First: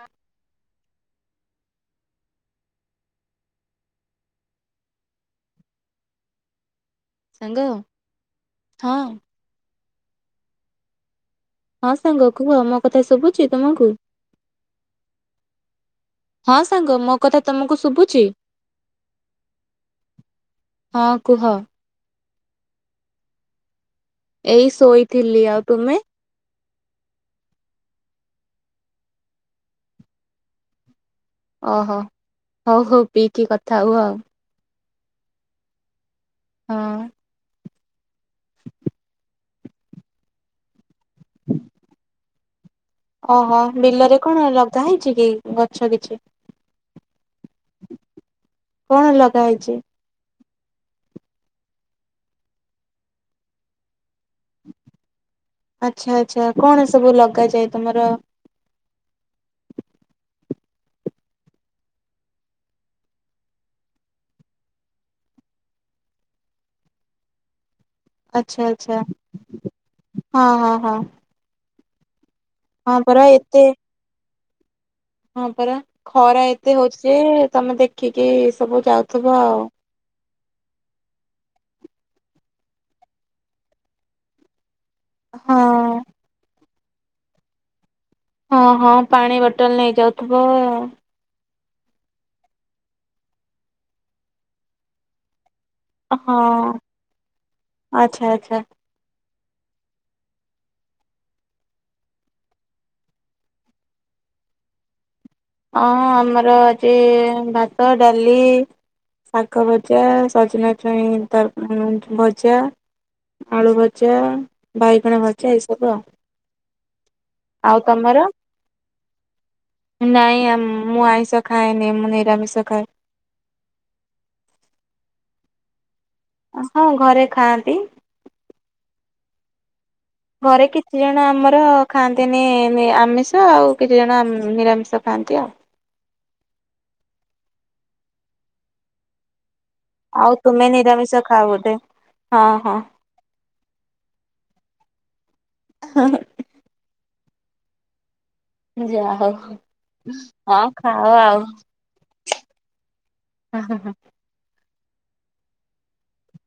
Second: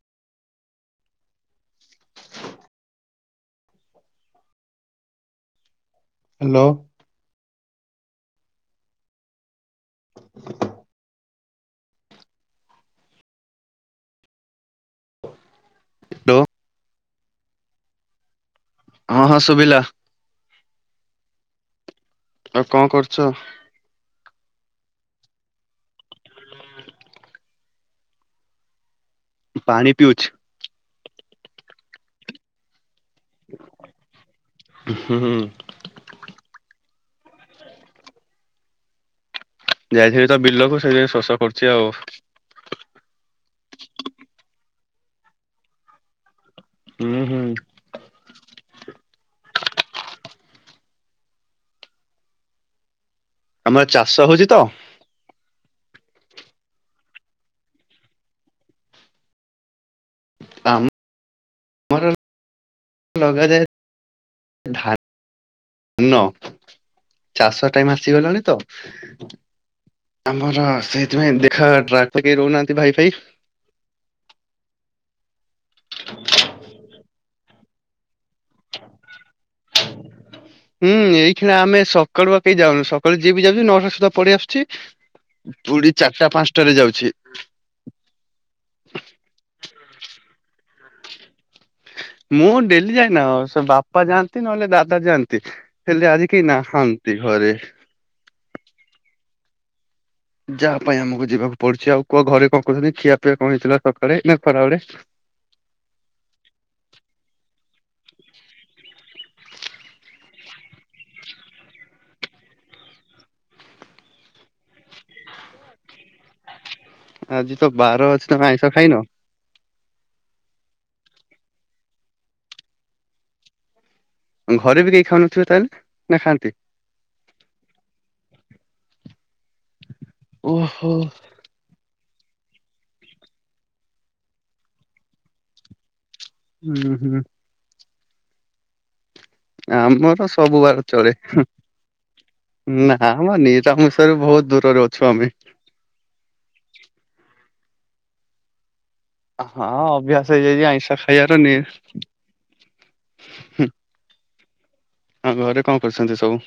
ହଁ। ହ୍ୟାଲୋ ସାଙ୍ଗ ହଁ। ହଁ ସାଙ୍ଗ କୁହ ମୋ କଥା ଶୁଭୁଛି ତୁମକୁ? ହ୍ୟାଲୋ ହଁ ସାଙ୍ଗ ମୋ କଥା ତମକୁ ଶୁଭୁଛିି। ହଁ ହଁ ଶୁଭିଲା। ହଁ କୁହ। ଆଉ କଣ କରୁଛ। ଏଇ ଶୋଇଥିଲି ଆଉ ତୁମେ? ପାଣି ପିଉଛି। ଓହୋ ହଉ ହଉ ପିଇକି କଥା ହଉ ଆଉ। ହୁଁ ହୁ। ହଁ ଯାଇଥିଲି ତ ବିଲକୁ ସେଇଥି ପାଇଁ ଶୋଷ କରୁଛି ଆଉ। ଓହୋ ବିଲରେ କଣ ଲଗା ହେଇଛି କି ଗଛ କିଛି। ହୁଁ ହୁଁ। କଣ ଲଗା ହେଇଛି? ଆମର ଚାଷ ହଉଛି ତ। ଆଛା ଆଚ୍ଛା କଣ ସବୁ ଲଗାଯାଏ ତମର? ଆମ। ଲଗାାଯାଏ ଧାନ ଧାନ ଚାଷ। ଟାଇମ ଆସିଗଲାଣି ତ ଆଚ୍ଛା ଆଚ୍ଛା ହଁ ଆମର ହଁ ହଁ ସେଇଥିପାଇଁ ଦେଖ। କେହି ରହୁନାହାନ୍ତି ଭାଇ ହଁ ଫାଇ। ପରା ଏତେ ହଁ ପରା ଖରା ଏତେ ହଉଛି ଯେ ତମେ ଦେଖିକି ସବୁ ଯାଉଥିବ ଆଉ। ହୁଁ ଏଇକ୍ଷଣି ଆମେ ସକାଳୁ ବା କେହି ଯାଉନୁ ସକାଳୁ ଯିଏ ବି ଯାଉଚି ନଅଟା ସୁଦ୍ଧା ପଳେଇ ଆସୁଛି। ହଁ ପୁଣି ଚାରିଟା ପାଞ୍ଚଟାରେ ଯାଉଛେ। ହଁ ହଁ ପାଣି ବଟଲ ନେଇ ଯାଉଥିବ ଆଉ। ମୁଁ ଡେଲି ଯାଇନା ଆଉ ସେ ବାପା ଯାଆନ୍ତି ନହେଲେ ଦାଦା ଯାଆନ୍ତି। ହେଲେ ଆଜିିକେହି ହଁ ନାହାନ୍ତି ଘରେ। ଆଚ୍ଛା ଆଚ୍ଛା ଯାହା ପାଇଁ ଆମକୁ ଯିବାକୁ ପଡୁଛି ଆଉ କୁହ ଘରେ କଣ କହୁଛନ୍ତି ଖିଆ ପିଇଆ କଣ ହେଇଥିଲା ସକାଳେ ନା ଖରାବେଳେ। ହଁ ଆମର ଆଜି ଭାତ ଡାଲି। ଶାଗ ଭଜା ସଜନା ଛୁଇଁ ତରକାରୀ। ଭଜା ଆଳୁ ଭଜା ବାଇଗଣ ଭଜା ଏଇସବୁ ଆ। ଆଜି ତ ବାର ଅଛି ତମେ ଆଇଁଷ ଖାଇନ। ନାଇଁ ମୁଁ ଆଇଁଷ ଖାଏନି ମୁଁ ନିରାମିଷ ଖାଏ। ଘରେ ବି କେହି ଖାଉନଥିବେ ତାହେଲେ। ନା ଖାଆନ୍ତି? ହଁ ଘରେ ଖାଆନ୍ତି। ଘରେ ଓହୋ। କିଛି ଜଣ ଆମର। ଖାଆନ୍ତିନି ଆମିଷ ଆଉ କିଛି ଜଣ ନିରାମିଷ ଖାଆନ୍ତି ଆଉ। ହୁଁ ହୁଁ। ଆମର ତ ଆଉ ସବୁ ତୁମେ ବାର ଚଳେ। ନିରାମିଷ ଖାଅ ବୋଧେ ହଁ ହଁ ନା ମ ନିରାମିଶର ବହୁତ ଦୂରରେ ଅଛୁ ଆମେ। ହଁ। ଯାହା ହଁ ହଉ ଅଭ୍ୟାସ ହଁ ହେଇଯାଇଛି ଆଇଁଷ ଖାଅ ଖାଇବାର ଆଉ। ନି ହଁ ହଁ ହଁ। ହଁ ଘରେ କଣ କରୁଛନ୍ତି ସବୁ?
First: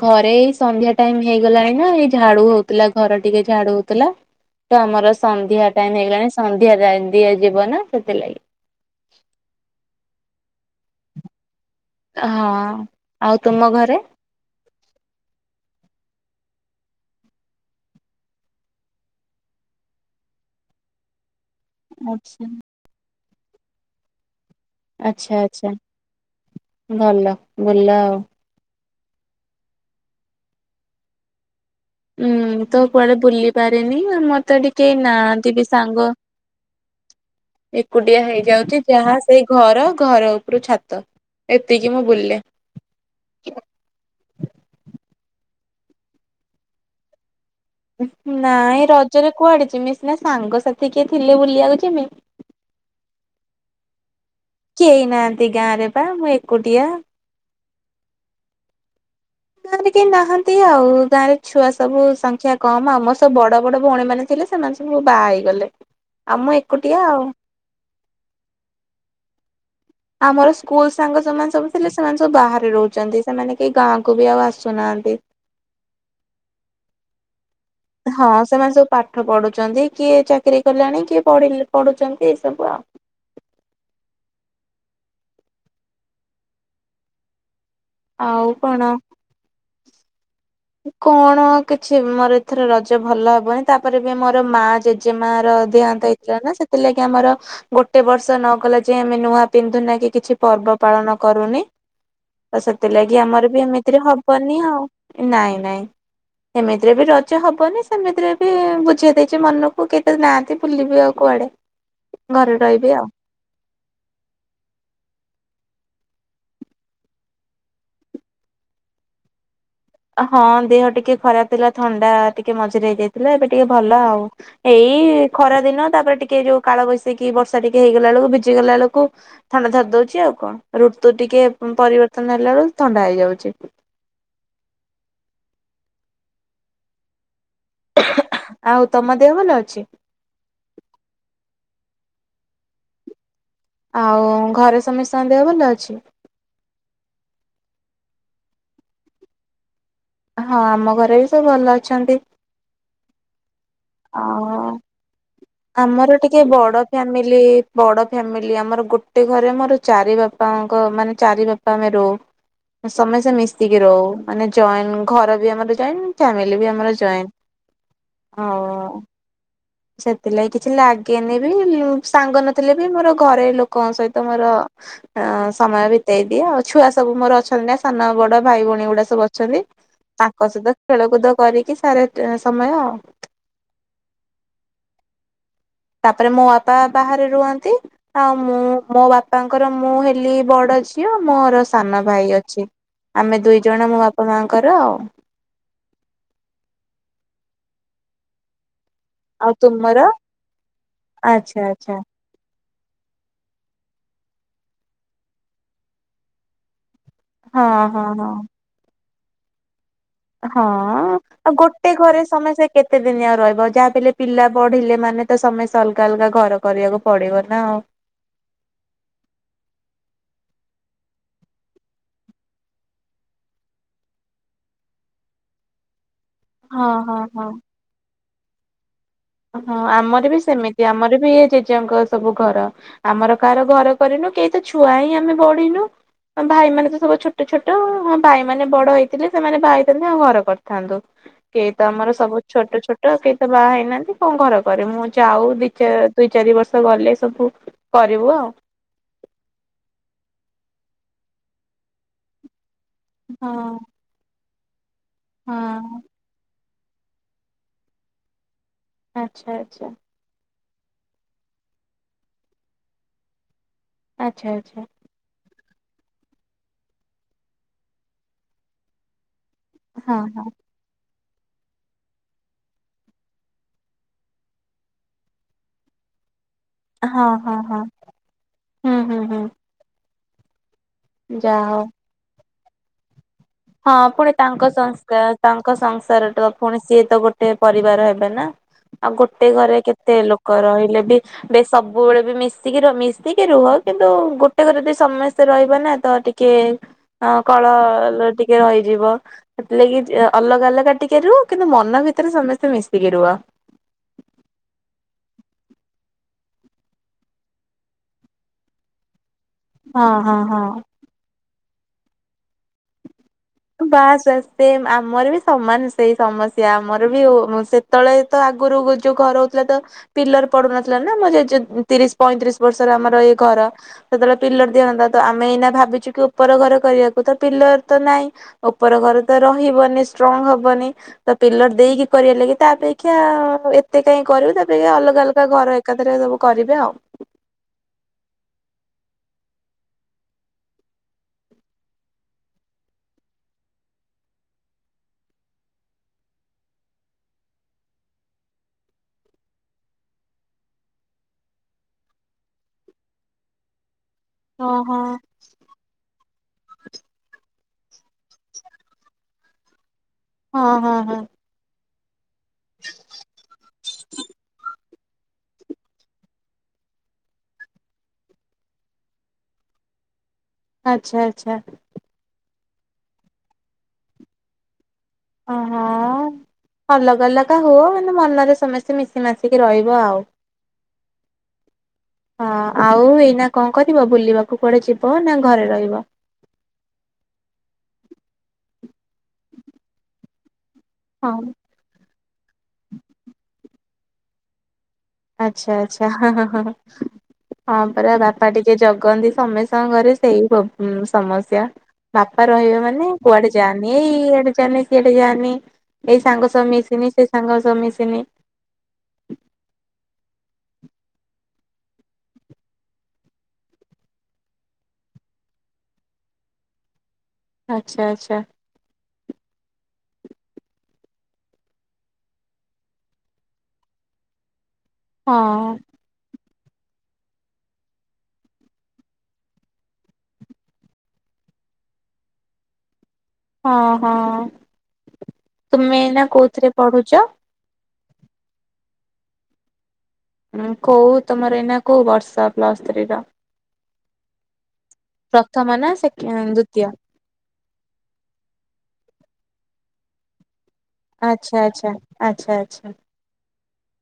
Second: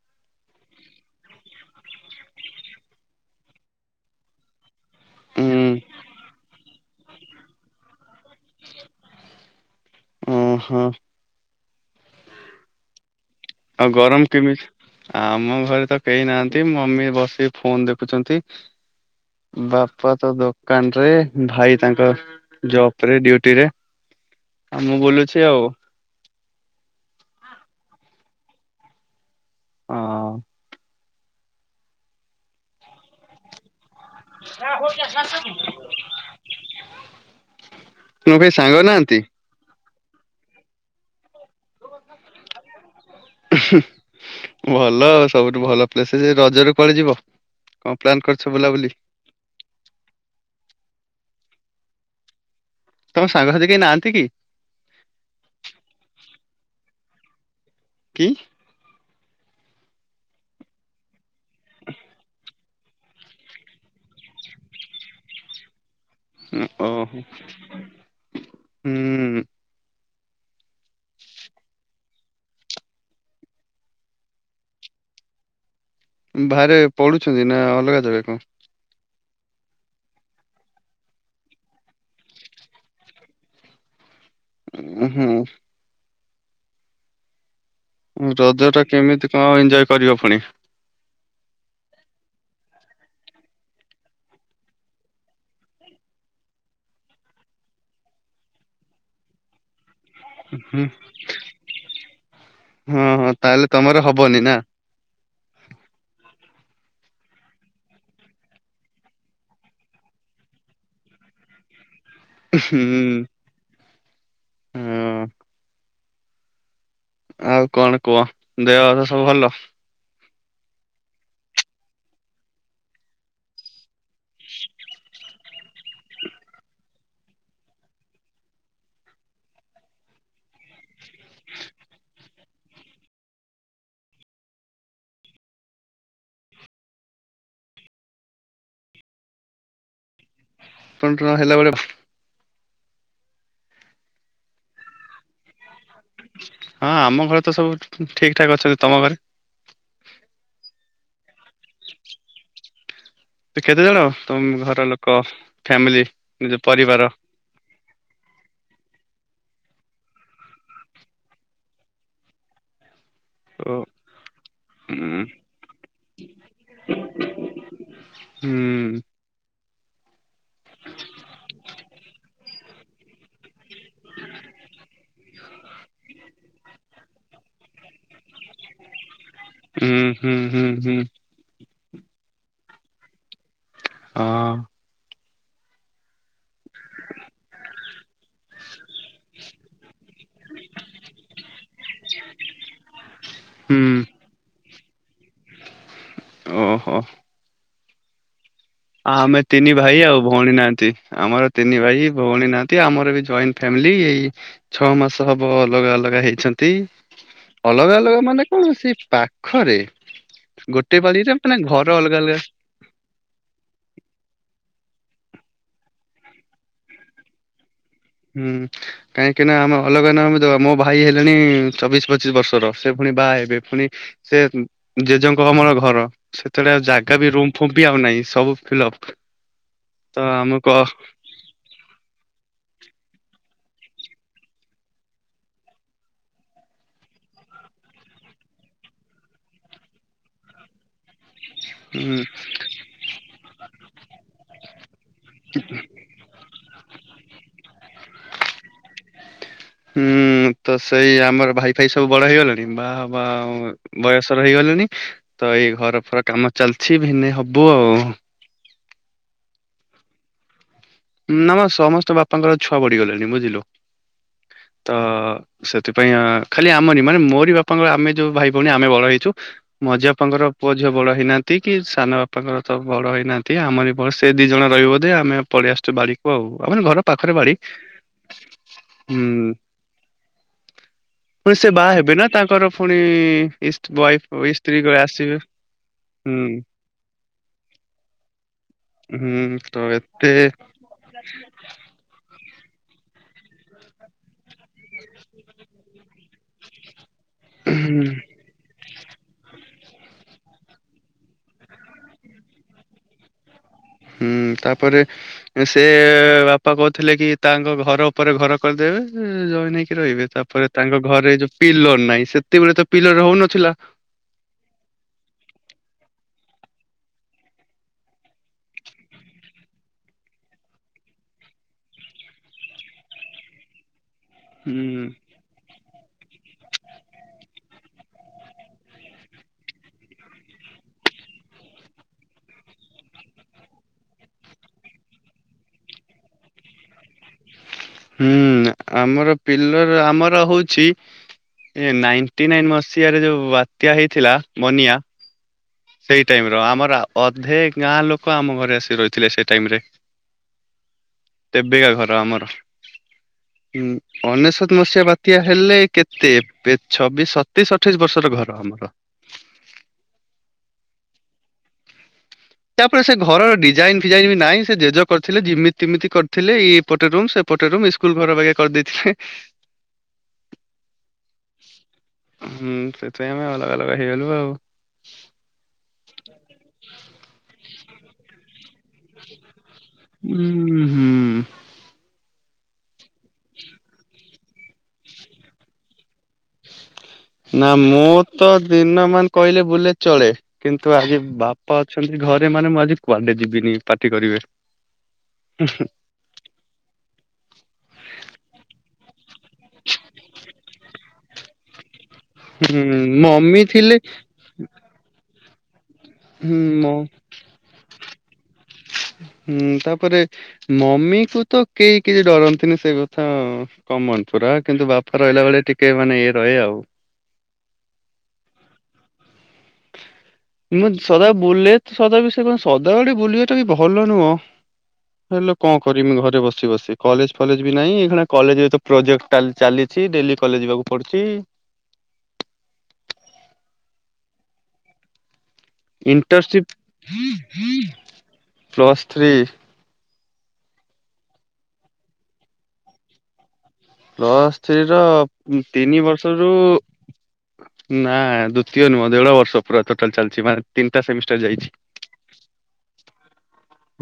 ଘରେ ଏଇ ସନ୍ଧ୍ୟା ଟାଇମ ହେଇଗଲାଣି ନା ଏଇ ଝାଡୁ ହଉଥିଲା ଘର ଟିକେ ଝାଡୁ ହଉଥିଲା। ଆମର ଉଁ ସନ୍ଧ୍ୟା ଟାଇମ ହେଇଗଲାଣି ସନ୍ଧ୍ୟା ଯାଇନି। ଦିଆଯିବ ନା ସେଥିଲାଗି। ଓହୋ। ହଁ। ଆଉ ତୁମ ଆଉ ଘରେ? ଗରମ କେମିତି? ଆମ ଘରେ ତ କେହି ନାହାନ୍ତି ମମି ବସିକ ଫୋନ ଦେଖୁଛନ୍ତି। ବାପା ତ ଦୋକାନ ରେ। ଭାଇ ତାଙ୍କ ଆଚ୍ଛା ଜବ ରେ ଡୁଟି ରେ ଆଉ ମୁଁ ବୁଲୁଛି ଆଉ। ଆଚ୍ଛା ଭଲ ବୁଲ ଆଉ। ହଁ। ହୁଁ ତ କୁଆଡେ ବୁଲି ମତେ ଟିକେ ନାହାନ୍ତି ବି ସାଙ୍ଗ। ଏକୁଟିଆ ମୁଁ କେହି ସାଙ୍ଗ ହେଇଯାଉଛି ଯାହା ନାହାନ୍ତି? ସେଇ ଘର। ଘର ଉପରୁ ଛାତ ଏତିକି ମୁଁ ବୁଲେ। ଭଲ ଆ ସବୁଠୁ ଭଲ ପ୍ଲେସ ରଜରୁ ପଳି ଯିବ। କଣ ପ୍ଲାନ୍ କରିଛ ନାଇଁ ଏ ବୁଲାବୁଲି? ରଜରେ କୁଆଡେଛି ସିନା ସାଙ୍ଗସାଥି କିଏ ଥିଲେ ବୁଲିବାକୁ ଯମ। ତମ ସାଙ୍ଗସାଥି କେହି ନାହାନ୍ତି କି କେହି ନାହାନ୍ତି ଗାଁ ରେ ବା ମୁଁ ଏକୁଟିଆ। କି? ଗାଁରେ କେହି ନାହାନ୍ତି ଆଉ ଗାଁ ରେ ଛୁଆ ସବୁ ସଂଖ୍ୟା କଣ ଆମର ସବୁ ବଡ ବଡ ଭଉଣୀ ମାନେ ଥିଲେ ସେମାନେ ସବୁ ବାହା ହେଇଗଲେ। ଆଉ ମୁଁ ଏକୁଟିଆ ଓହୋ ହୁଁ। ଆଉ। ଆମର ସ୍କୁଲ ସାଙ୍ଗ ଯୋମାନେ ସବୁ ଥିଲେ ସେମାନେ ସବୁ ବାହାରେ ରହୁଛନ୍ତି ସେମାନେ କେହି ଗାଁକୁ ବି ଆଉ ଆସୁନାହାନ୍ତି। [inaudible] ବାହାରେ ପଡୁଛନ୍ତି ନା ଅଲଗା ଦେବେ ହଁ କଣ? ସେମାନେ ସବୁ ପାଠ ପଢୁଛନ୍ତି କିଏ ଚାକିରି କଲାଣି କିଏ ପଢ଼ୁଛନ୍ତି ଏସବୁ ଆଉ। ଉ ହୁଁ। ଆଉ ରଜ କଣ? ଟା କେମିତି କଣ ଏଞ୍ଜୟ କରିବ ଫୁଣି? କଣ କିଛି ମୋର ଏଥର ରଜ ଭଲ ହବନି ତାପରେ ବି ମୋର ମା ଜେଜେମା ର ଦେହାନ୍ତ ହେଇଥିଲା ନା ସେଥିଲାଗି ଆମର ଗୋଟେ ବର୍ଷ ନ ଗଲା ଯେ ଆମେ ନୂଆ ପିନ୍ଧୁ ନା କେ କିଛି ପର୍ବ ହୁଁ ପାଳନ କରୁନି। ତ ହଁ ସେଥିଲାଗି ହଁ ଆମର ବି ତାହେଲେ ତମର ଏମିତିରେ ନା ହବନି ଆଉ। ନାଇଁ ନାଇଁ। ସେମିତିରେ ବି ରଜ ହବନି ସେମିତିରେ ବି ବୁଝେଇଦେଇଛି ମନକୁ କେତେ ନାହାନ୍ତି ବୁଲିବି ଆଉ କୁଆଡେ? [inaudible] ଘରେ ରହିବି ଆଉ। ହୁଁ। ଆଉ କଣ କୁହ, ଦେହ [inaudible] ସବୁ ଭଲ? ହଁ ଦେହ ଟିକେ ଖରାପ ଥିଲା ଥଣ୍ଡା ଟିକେ ମଝିରେ ହେଇଯାଇଥିଲା ଏବେ ଟିକେ ଭଲ ଆଉ। ଏଇ ଖରା ଦିନ ତାପରେ ଟିକେ ଯୋଉ କାଳ ବୈଶାଖି ବର୍ଷା ଟିକେ ହେଇଗଲା ବେଳକୁ ଭିଜିିଗଲା ବେଳକୁ ଥଣ୍ଡା ଧରି ଦଉଛି ଆଉ। ଉ କଣ ଋତୁ ଟିକେ ପରିବର୍ତ୍ତନ ହେଲା ବେଳୁ ଥଣ୍ଡା ହେଇଯାଉଛି। ଆଉ ତମ ଦେହ ଭଲ ଅଛି? ତଣ [inaudible] ହେଲା ବେଳେ ଆଉ ଘରେ ସମସ୍ତଙ୍କ ଦେହ ଭଲ ଅଛି? ହଁ ଆମ ଘରେ ତ ସବୁ ଠିକ ଠାକ ଅଛନ୍ତି ତମ ଘରେ? ହଁ ଆମ ଘରେ ବି ସବୁ ଭଲ ଅଛନ୍ତି। କେତେ ଜଣ ଆଉ ତମ ଘର ଲୋକ? ଫ୍ୟାମିଲି ଆମର ଟିକେ ନିଜ ବଡ଼ ପରିବାର? ଫ୍ୟାମିଲି ବଡ଼ ଫ୍ୟାମିଲି ଆମର ଗୋଟେ ଘରେ ମୋର ଚାରି ବାପାଙ୍କ ମାନେ ଚାରି ବାପା ଆମେ ରହୁ। ସମସ୍ତେ ଓ ମିଶିକି ରହୁ ମାନେ ଜଏଣ୍ଟ ହୁଁ ଘର ବି ଆମର ଜଏଣ୍ଟ ଫ୍ୟାମିଲି ବି ଆମର ଜଏଣ୍ଟ୍। ହୁଁ ହଁ। ସେଥିଲାଗି କିଛି ଲାଗେନି ବି ସାଙ୍ଗ ନଥିଲେ ବି ମୋର ଘରେ ଲୋ କଣ ସହିତ ମୋର ଅ ସମୟ ବିତେଇ ଦିଏ ଆଉ ଛୁଆ ସବୁ ମୋର ଅଛନ୍ତି ନା ସାନ ବଡ଼ ଭାଇ ଭଉଣୀ ଗୁଡ଼ା ସବୁ ଅଛନ୍ତି ହୁଁ ହୁଁ ତାଙ୍କ ହୁଁ ସହିତ ହୁଁ ଖେଳକୁଦ କରିକି ସାରେ ସମୟ। ହଁ। ତାପରେ ମୋ ବାପା ବାହାରେ ରୁହନ୍ତି‌। ଆଉ ମୁଁ ମୋ ବାପାଙ୍କର ମୁଁ ହେଲି ବଡ଼ ଝିଅ ମୋର ସାନ ଭାଇ ଅଛି। ଆମେ ଦୁଇ ଜଣ ହୁଁ ମୋ ବାପା ମାଆଙ୍କର ଆଉ। ଓହୋ। ଆମେ ଆଉ ତିନି ଭାଇ ତୁମର? ଆଉ ଭଉଣୀ ନାହାନ୍ତି ଆମର ଆଚ୍ଛା ତିନି ଆଚ୍ଛା ଭାଇ ଭଉଣୀ ନାହାନ୍ତି। ଆମର ବି ଜଏଣ୍ଟ ଫ୍ୟାମିଲି ଏଇ ଛଅ ମାସ ହବ ଅଲଗା ଅଲଗା ହେଇଛନ୍ତି। ହଁ ଅଲଗା ହଁ ଅଲଗା ହଁ ମାନେ କଣ ସେ ପାଖରେ। ହଁ ଗୋଟେ ପାଳିରେ ଆଉ ମାନେ ଘର ଗୋଟେ ଅଲଗା ଘରେ ଅଲଗା ସମସ୍ତେ କେତେ ଦିନି ଆଉ ରହିବ? ଯାହାବି ହେଲେ ପିଲା ପଢିଲେ ମାନେ ତ ସମସ୍ତେ ଅଲଗା ଅଲଗା ଘର କରିବାକୁ ପଡ଼ିବ ନା ଆଉ। ହୁଁ କାହିଁକିନା ଆମେ ଅଲଗା ନ ସବୁ ତ ମୋ ଭାଇ ହେଲେଣି ଚବିଶି ପଚିଶି ବର୍ଷର ସେ ପୁଣି ବାହା ହେବେ ପୁଣି ସେ ଜେଜେଙ୍କ ଅମଳ ଘର ସେତେବେଳେ ଆଉ ହଁ ଜାଗା ହଁ ବି ହଁ। ରୁମ୍ ଫୁମ୍ ବି ଆଉ ନାହିଁ ସବୁ ଫିଲପ୍। ହଁ ଆମର ବି ସେମିତି ଆମର ବି ଇଏ ଜେଜେଙ୍କ ସବୁ ଘର। ଆମର କାହାର ଘର କରିନୁ କେହି ତ ଛୁଆ ହିଁ ଆମେ ବଢି଼ନୁ। ହଁ ଭାଇମାନେ ତ ସବୁ ଛୋଟ ଛୋଟ ହଁ ଭାଇମାନେ ବଡ଼ ହେଇଥିଲେ ସେମାନେ ବାହା ହେଇଥାନ୍ତା ଆଉ ଘର କରିଥାନ୍ତୁ। କେହି ତ ଆମର ହୁଁ ସବୁ ଛୋଟ ଛୋଟ କେହି ତ ବାହା ହେଇନାହା କଣ ଘର କରେ ମୁଁ ଯାଉ ଦି ଦୁଇ ଚାରି ବର୍ଷ ଗଲେ ସବୁ କରିବୁ ଆଉ। ହୁଁ ତ ସେଇ ଆମର ଭାଇ ଫାଇ ସବୁ ବଡ଼ ହେଇଗଲେଣି ବାହା ହେବା ହଁ ବୟସ ରହିଗଲେଣି ତ ଏଇ ହଁ। ଘର ଫର କାମ ଚାଲିଛି ଭିନେ ହବୁ ଆଉ। ଆଚ୍ଛା ଆଚ୍ଛା। ନା ମ ସମସ୍ତ ବାପାଙ୍କର ଛୁଆ ବଢି଼ଗଲେଣି ବୁଝିଲୁ ଆଚ୍ଛା ଆଚ୍ଛା ତ ସେଥିପାଇଁ ଖାଲି ଆମର ମାନେ ମୋରି ବାପାଙ୍କର ଆମେ ଯୋଉ ଭାଇ ଭଉଣୀ ଆମେ ବଡ଼ ହେଇଛୁ। ମଜିଆ ହଁ ବାପାଙ୍କର ହଁ ପୁଅ ଝିଅ ବଡ଼ ହେଇନାହାନ୍ତି। ତି କି ସାନ ବାପାଙ୍କର ତ ବଡ଼ ହେଇନାହାନ୍ତି ଆମର [unintelligible] ସେ ଦି ଜଣ ରହିବେ ବୋଧେ ଆମେ ପଲେଇଆସୁ। ବାଡ଼ି କୁ ଆଉ ଆମ ଘର ହଁ ପାଖରେ ବାଡ଼ି ହଁ ହଁ ହୁଁ। ପୁଣି ଯାହା ସେ ହଉ। ବାହା ହେବେ ନା ତାଙ୍କର ପୁଣି ଇଷ୍ଟ ହଁ ୱାଇଫ ପୁଣି ତାଙ୍କ ସ୍ତ୍ରୀ ସଂସ୍କାର ଆସିବେ। ତାଙ୍କ ସଂସାର ହୁଁ ତ ପୁଣି ସିଏ ତ ଗୋଟେ ପରିବାର ହେବେ ନା। ଆଉ ହୁଁ ଗୋଟେ ତ ଘରେ କେତେ ଏତେ ଲୋକ ରହିଲେ ବି ସବୁବେଳେ ବି ମିଶ ମିଶିକି ମିଶିକି ରୁହ କିନ୍ତୁ ଗୋଟେ ଘର ଯଦି ସମସ୍ତେ ରହିବ ନା ତ ଟିକେ ଅଁ କଳ ଟି ହେଇଯିବ ସେଥିଲାଗି ଅଲଗା ଅଲଗା ଟିକେ ରୁହ କିନ୍ତୁ ମନ ଭିତରେ ସମସ୍ତେ ମିଶିକି ରୁହ। ହୁଁ ତାପରେ ସେ ବାପା କହୁଥିଲେ କି ତାଙ୍କ ଘର ଉପରେ ଘର କରିଦେବେ। [unintelligible] ନେଇକି ହଁ ରହିବେ ହଁ ହଁ। ତାପରେ ତାଙ୍କ ଘରେ ଯୋଉ ପିଲର ନାହିଁ ସେତେବେଳେ ତ ପିଲର ରହୁନ ବାସ୍ ବାସ୍ ସେମ୍ ଆମର ବି ସମାନ ସେଇ ସମ ଆମର ବି ସେତେବେଳେ ତ ଆଗରୁ ଯୋଉ ଘର ହଉଥିଲା ତ ପିଲର ପଡୁ଼ନଥିଲା ନା ମ ଜେଜେ ତିରିଶି ପଇଁତିରିଶି ବର୍ଷର ଆମର ଏଇ ଘର। ସେତେବେଳେ ପିଲର ହୁଁ ଦିଅନ୍ତା ତ ଆମେ ଏଇନା ଭାବିଛୁ କି ଉପର ଘର କରିବାକୁ ତ ପିଲର ତ ନାଇଁ। ଉପର ଘର ତ ରହିବନି ଷ୍ଟ୍ରଙ୍ଗ୍ ହବନି ତ ପିଲର ଦେଇକି କରିବା ଲାଗି ତା ଅପେକ୍ଷା ଏତେ କାଇଁ କରିବୁ ତାପରେ ଅଲଗା ଅଲଗା ଘର ଏକାଥରେ ସବୁ କରିବେ ଆଉ। ହୁଁ ଆମର ପିଲର ଆମର ହଉଛି। ଏ ନାଇଟିନାଇନ ମସିହାରେ ଯୋଉ ବାତ୍ୟା ହେଇଥିଲା ବନିଆ ସେଇ ଟାଇମର ଆମର ଅଧେ ଗାଁଲୋକ ଆମ ଘରେ ଆସି ରହିଥିଲେ ସେଇ ଟାଇମରେ ତେବେକା ଘର ଆମର। ହଁ ଅନେଶତ ଓହୋ। ମସିହା ବାତ୍ୟା ହେଲେ କେତେ ଛବିଶ ତେଇଶ ଅଠେଇଶ ବର୍ଷର ଘର ଆମର। ହଁ ହଁ ହଁ। ତାପରେ ସେ ଘରର ଡିଜାଇନ ଫିଜାଇନ ବି ନହିଁ ସେ ଜେଜକ କରିଥିଲେ ଯେମିତିମିତି କରିଥିଲେ ଏଇ ଏପଟେ ରୁମ ସେପଟେ ରୁମ ସ୍କୁଲଘର ବାଗେ କରିଦେଇଥିଲେ। [inaudible] ଆଚ୍ଛା ଆଚ୍ଛା ହୁଁ ସେଥିପାଇଁ ଆମେ ଅଲଗା ଅଲଗା ହେଇଗଲୁ ଆଉ। ଅହୋ ଅଲଗା ଅଲଗା ହୁଅ ମାନେ ମନରେ ସମସ୍ତେ କି ମିଶିମାଶିକି ରହିବ ଆଉ। ଉଁ ହୁଁ। ହଁ ଆଉ ଏଇନା କଣ କରିବ ବୁଲିବାକୁ କୁଆଡ଼େ ଯିବ ନା ଘରେ ରହିବ? [inaudible] ନା ମୁଁ ତ ଦିନ ମାନ କହିଲେ ବୁଲେ ଚଳେ। କିନ୍ତୁ ଆଜି ହଁ। ବାପା ଅଛନ୍ତି ଘରେ ମାନେ ମୁଁ ଆଜି କୁଆଡେ ଯିବିନି ପାଟି କରିବେ। ଆଚ୍ଛା ଆଚ୍ଛା ହଁ ହଁ ହଁ। ହଁ ପରା ବାପା ଟିକେ ଜଗନ୍ତି ସମେସ୍ତଙ୍କ ଘରେ ସେଇ ସମସ୍ୟା। ବାପା ହୁଁ ରହିବେ ମାନେ କୁଆଡେ ମମି ଯାନି ଥିଲେ ଏଇ ଇଆଡେ ଯାନି ସିଆଡେ ଯାନି। ଏଇ ସାଙ୍ଗ ହୁଁ ସହବୁ ମ ମିଶନି ସେ ସାଙ୍ଗ ସହ ମିଶନି। ହଁ ହୁଁ ତାପରେ ମମିକୁ ତ କେହି କିଛି ଡରନ୍ତିନି ସେ କଥା କମନ ପୁରା। କିନ୍ତୁ ବାପା ରହିଲାବେଳେ ଟିକେ ମାନେ ଇଏ ରହେ ଆଉ। ଆଚ୍ଛା ଆଚ୍ଛା। ମୁଁ ସଦା ବୁଲେ ସଦା ବିଷୟରେ ସଦାବେଳେେ ବୁଲିବାଟା ବି ଭଲ ନୁହଁ। ହେଲେ ହଁ। କଣ କରମି ଘରେ ବସି ବସି ବସି କଲେଜ ଫଲେଜ ବି ନାହିଁ ଏଖିନା କଲେଜରେ ତପ୍ରୋଜେକ୍ଟ ଚାଲିଛି ଡେଲି କଲେଜ ଯିବାକୁ ପଡୁଛି। [inaudible] ହଁ ହଁ, ତୁମେ ଏଇନା ଇଣ୍ଟରସିପ କୋଉଥିରେ ପଢୁଛ? Plus three. କୋଉ ତମର ଏଇନା କୋଉ ବର୍ଷ ପ୍ଲୁସ ଥ୍ରୀର? ପ୍ଲସ୍ ଥ୍ରୀର ନା ତିନି ସେକେ ବର୍ଷରୁ ଦ୍ଵିତୀୟ? ନା ଦ୍ଵିତୀୟ ନୁହଁ ଦେଢ ବର୍ଷ ପୁରା ଟୋଟାଲ ଚାଲିଛି ମାନେ। ତିନିଟା ସେମିଷ୍ଟାର ଆଚ୍ଛା ଯାଇଛି। ଆଚ୍ଛା ଆଛା ଆଛା।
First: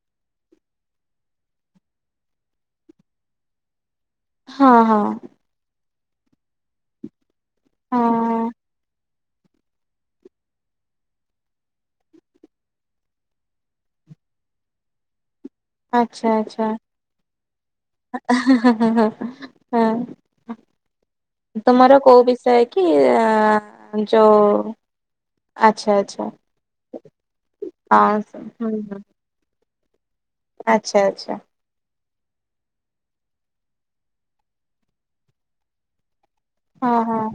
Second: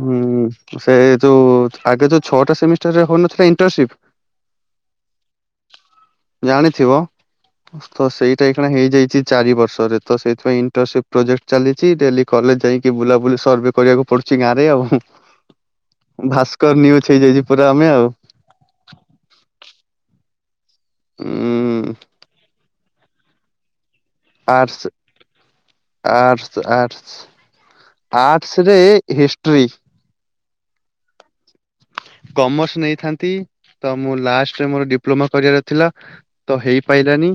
ହୁଁ ସେ ଯୋଉ ଆଗ ଯୋଉ ଛଅଟା ସେମିଷ୍ଟାର ରେ ହଉନଥିଲା ଇଣ୍ଟରସିପ୍। ହଁ ହଁ। ଜାଣିଥିବ ତ ସେଇଟା ହଁ ଇକ୍ଷିଣା ହେଇଯାଇଛି। ଚାରି ବର୍ଷରେ ତ ସେଥିପଁ ଇଣ୍ଟର୍ନସିପ୍ ପ୍ରୋଜେକ୍ଟ ଚାଲିଛି ଡେଲି କଲେଜ ଯାଇକି ବୁଲାବୁଲି ସର୍ଭେ କରିବାକୁ ପଡୁଛି। ଗାଁରେ ଆଉ ଆଚ୍ଛା ଆଚ୍ଛା ଭାସ୍କର ନ୍ୟୁଜ ହେଇଯାଇଛି ପୁରା ଆମେ ଆଉ। ହଁ ଉଁ ତୁମର କୋଉ ବିଷୟ କି ଆ ଯଉ ଆର୍ଟସ ଆଛା ଆଛା। ଆର୍ଟସ ଆର୍ଟସ ହ ଆର୍ଟସ ହୁଁ ରେ ହ। ହିଷ୍ଟ୍ରି ଆଛା ଆଛା। କମର୍ସ ନେଇଥାନ୍ତି ତ ମୁଁ ଲାଷ୍ଟରେ ମୋର ଡିପ୍ଲୋମା କରିବାର ଥିଲା। ତ ହଁ ହଁ ହେଇପାରଲାନି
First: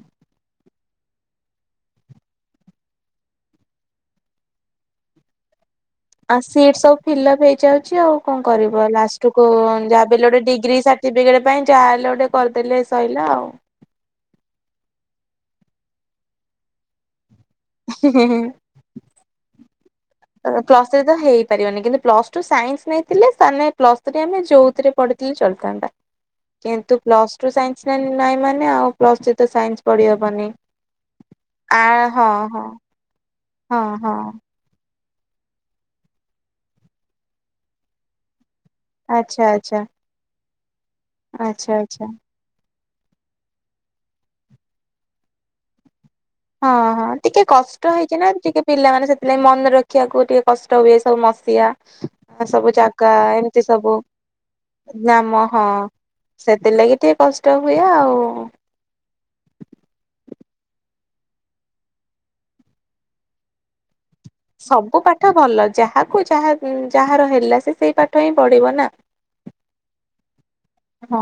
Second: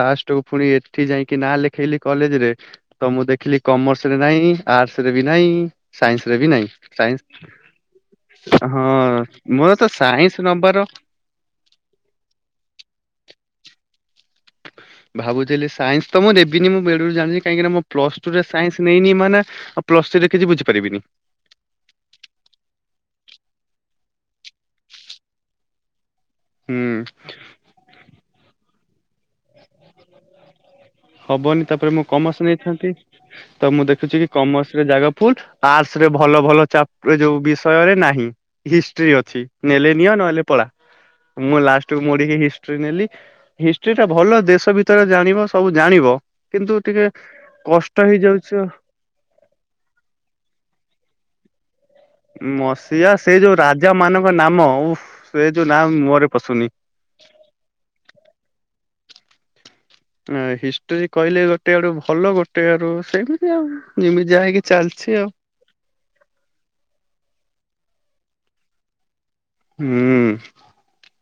ଲାଷ୍ଟକୁ ପୁଣି ଏଠି ଯାଇକି ନାଁ ଲେଖେଇଲି କଲେଜରେ ତ ମୁଁ ଦେଖିଲି କମେର୍ସରେ ନାହିଁ ଆର୍ଟ୍ସରେ ବି ନାହିଁ। ସାଇନ୍ସ ରେ ଆଉ ବି ନାହିଁ ସିଟ‌୍ ସବୁ ସାଇନ୍ସ ଫିଲ୍ଅପ ହେଇଯାଉଛି ଆଉ କଣ। କରିବ, ହଁ ଲାଷ୍ଟ କୁ ମୋର ତ ଯାହା ବୋଲେ ସାଇନ୍ସ ଗୋଟେ ନମ୍ବର ଡିଗ୍ରୀ ସାର୍ଟିଫିକେଟ ପାଇଁ ଯାହାହଲେ ଗୋଟେ କରିଦେଲେ ସରିଲା ଭାବୁଥିଲି ସାଇନ୍ସ ତ ମୁଁ ଦେବିନି, ମୁଁ ବେଳୁରୁ ଜାଣିଛି କାହିଁକିନା ମୁଁ ପ୍ଲସ ଟୁ ରେ ସାଇନ୍ସ ନେଇନି ମାନେ ପ୍ଲସ ଥ୍ରୀରେ କିଛି ପ୍ଲସ ଥ୍ରୀ ବୁଝିପାରିବିନି ରେ ତ ହେଇପାରିବନି କିନ୍ତୁ ପ୍ଲସ ଟୁ ସାଇନ୍ସ ନେଇଥିଲେ ମାନେ ପ୍ଲସଟୁ ରେ ଆମେ ଯଉଥିରେ ପଢିଥିଲି ଚଲିଥାନ୍ତା। କିନ୍ତୁ ହୁଁ ପ୍ଲସଟୁ ରୁ ସାଇନ୍ସ ନାଇଁ ମାନେ ଆଉ ପ୍ଲସଥ୍ରୀ ରେ ତ ସାଇନ୍ସ ପଢିହବନି। ହବନି, ଆ ତାପରେ ମୁଁ ହଁ କମର୍ସ ହଁ ନେଇଥାନ୍ତି ତ ହଁ ମୁଁ ହଁ ଦେଖୁଛି କି କମର୍ସ ରେ ଜାଗା ଲ ଆର୍ଟସ ରେ ଭଲ ଭଲ ଚା ପ ଯୋଉ ବିଷୟରେ ନାହିଁ। ହିଷ୍ଟ୍ରି ଅଛି, ଆଚ୍ଛା ଆଚ୍ଛା ନେଲେ ନିଅ ନହେଲେ ପଳା, ମୁଁ ଆଚ୍ଛା ଲାଷ୍ଟକୁ ଆଚ୍ଛା। ମୋର ହିଁ ହିଷ୍ଟ୍ରି ନେଲି, ହିଷ୍ଟ୍ରି ଟା ଭଲ ଦେଶ ଭିତରେ ଜାଣିବ ସବୁ ଜାଣିବ। ହଁ, ହଁ, ଟିକେ କଷ୍ଟ ହେଇଛି ନା ଟିକେ ପିଲାମାନେ ସେଥିଲାଗି ମନେ ରଖିବାକୁ ଟିକେ କଷ୍ଟ ହୁଏ, ସବୁ ମସିଆ ହ [inaudible] ମସିଆ ସେ ଯୋଉ ରାଜା ସବୁ ମାନଙ୍କ ନାମ ଓଃ, ନାମ ସେ ଯୋଉ ନାମ ମୋ ମୁହରେ ପଶୁନି ନଷ୍ଟ ହୁଏ ଆଉ ହିଷ୍ଟ୍ରି କହିଲେ ଗୋଟେ ଆଡୁ ଭଲ, ଗୋଟେ ଆଡୁ ସେମିତି ଆଉ ଯେମିତି ଯାହାକି ସବୁ ଚାଲିଛି ଆଉ ପାଠ ଭଲ, ଯାହାକୁ ଯାହା ଯାହାର ହେଲା ସେ ସେଇ ପାଠ ହଁ ପଡିବ ନା ହୁଁ ହଁ।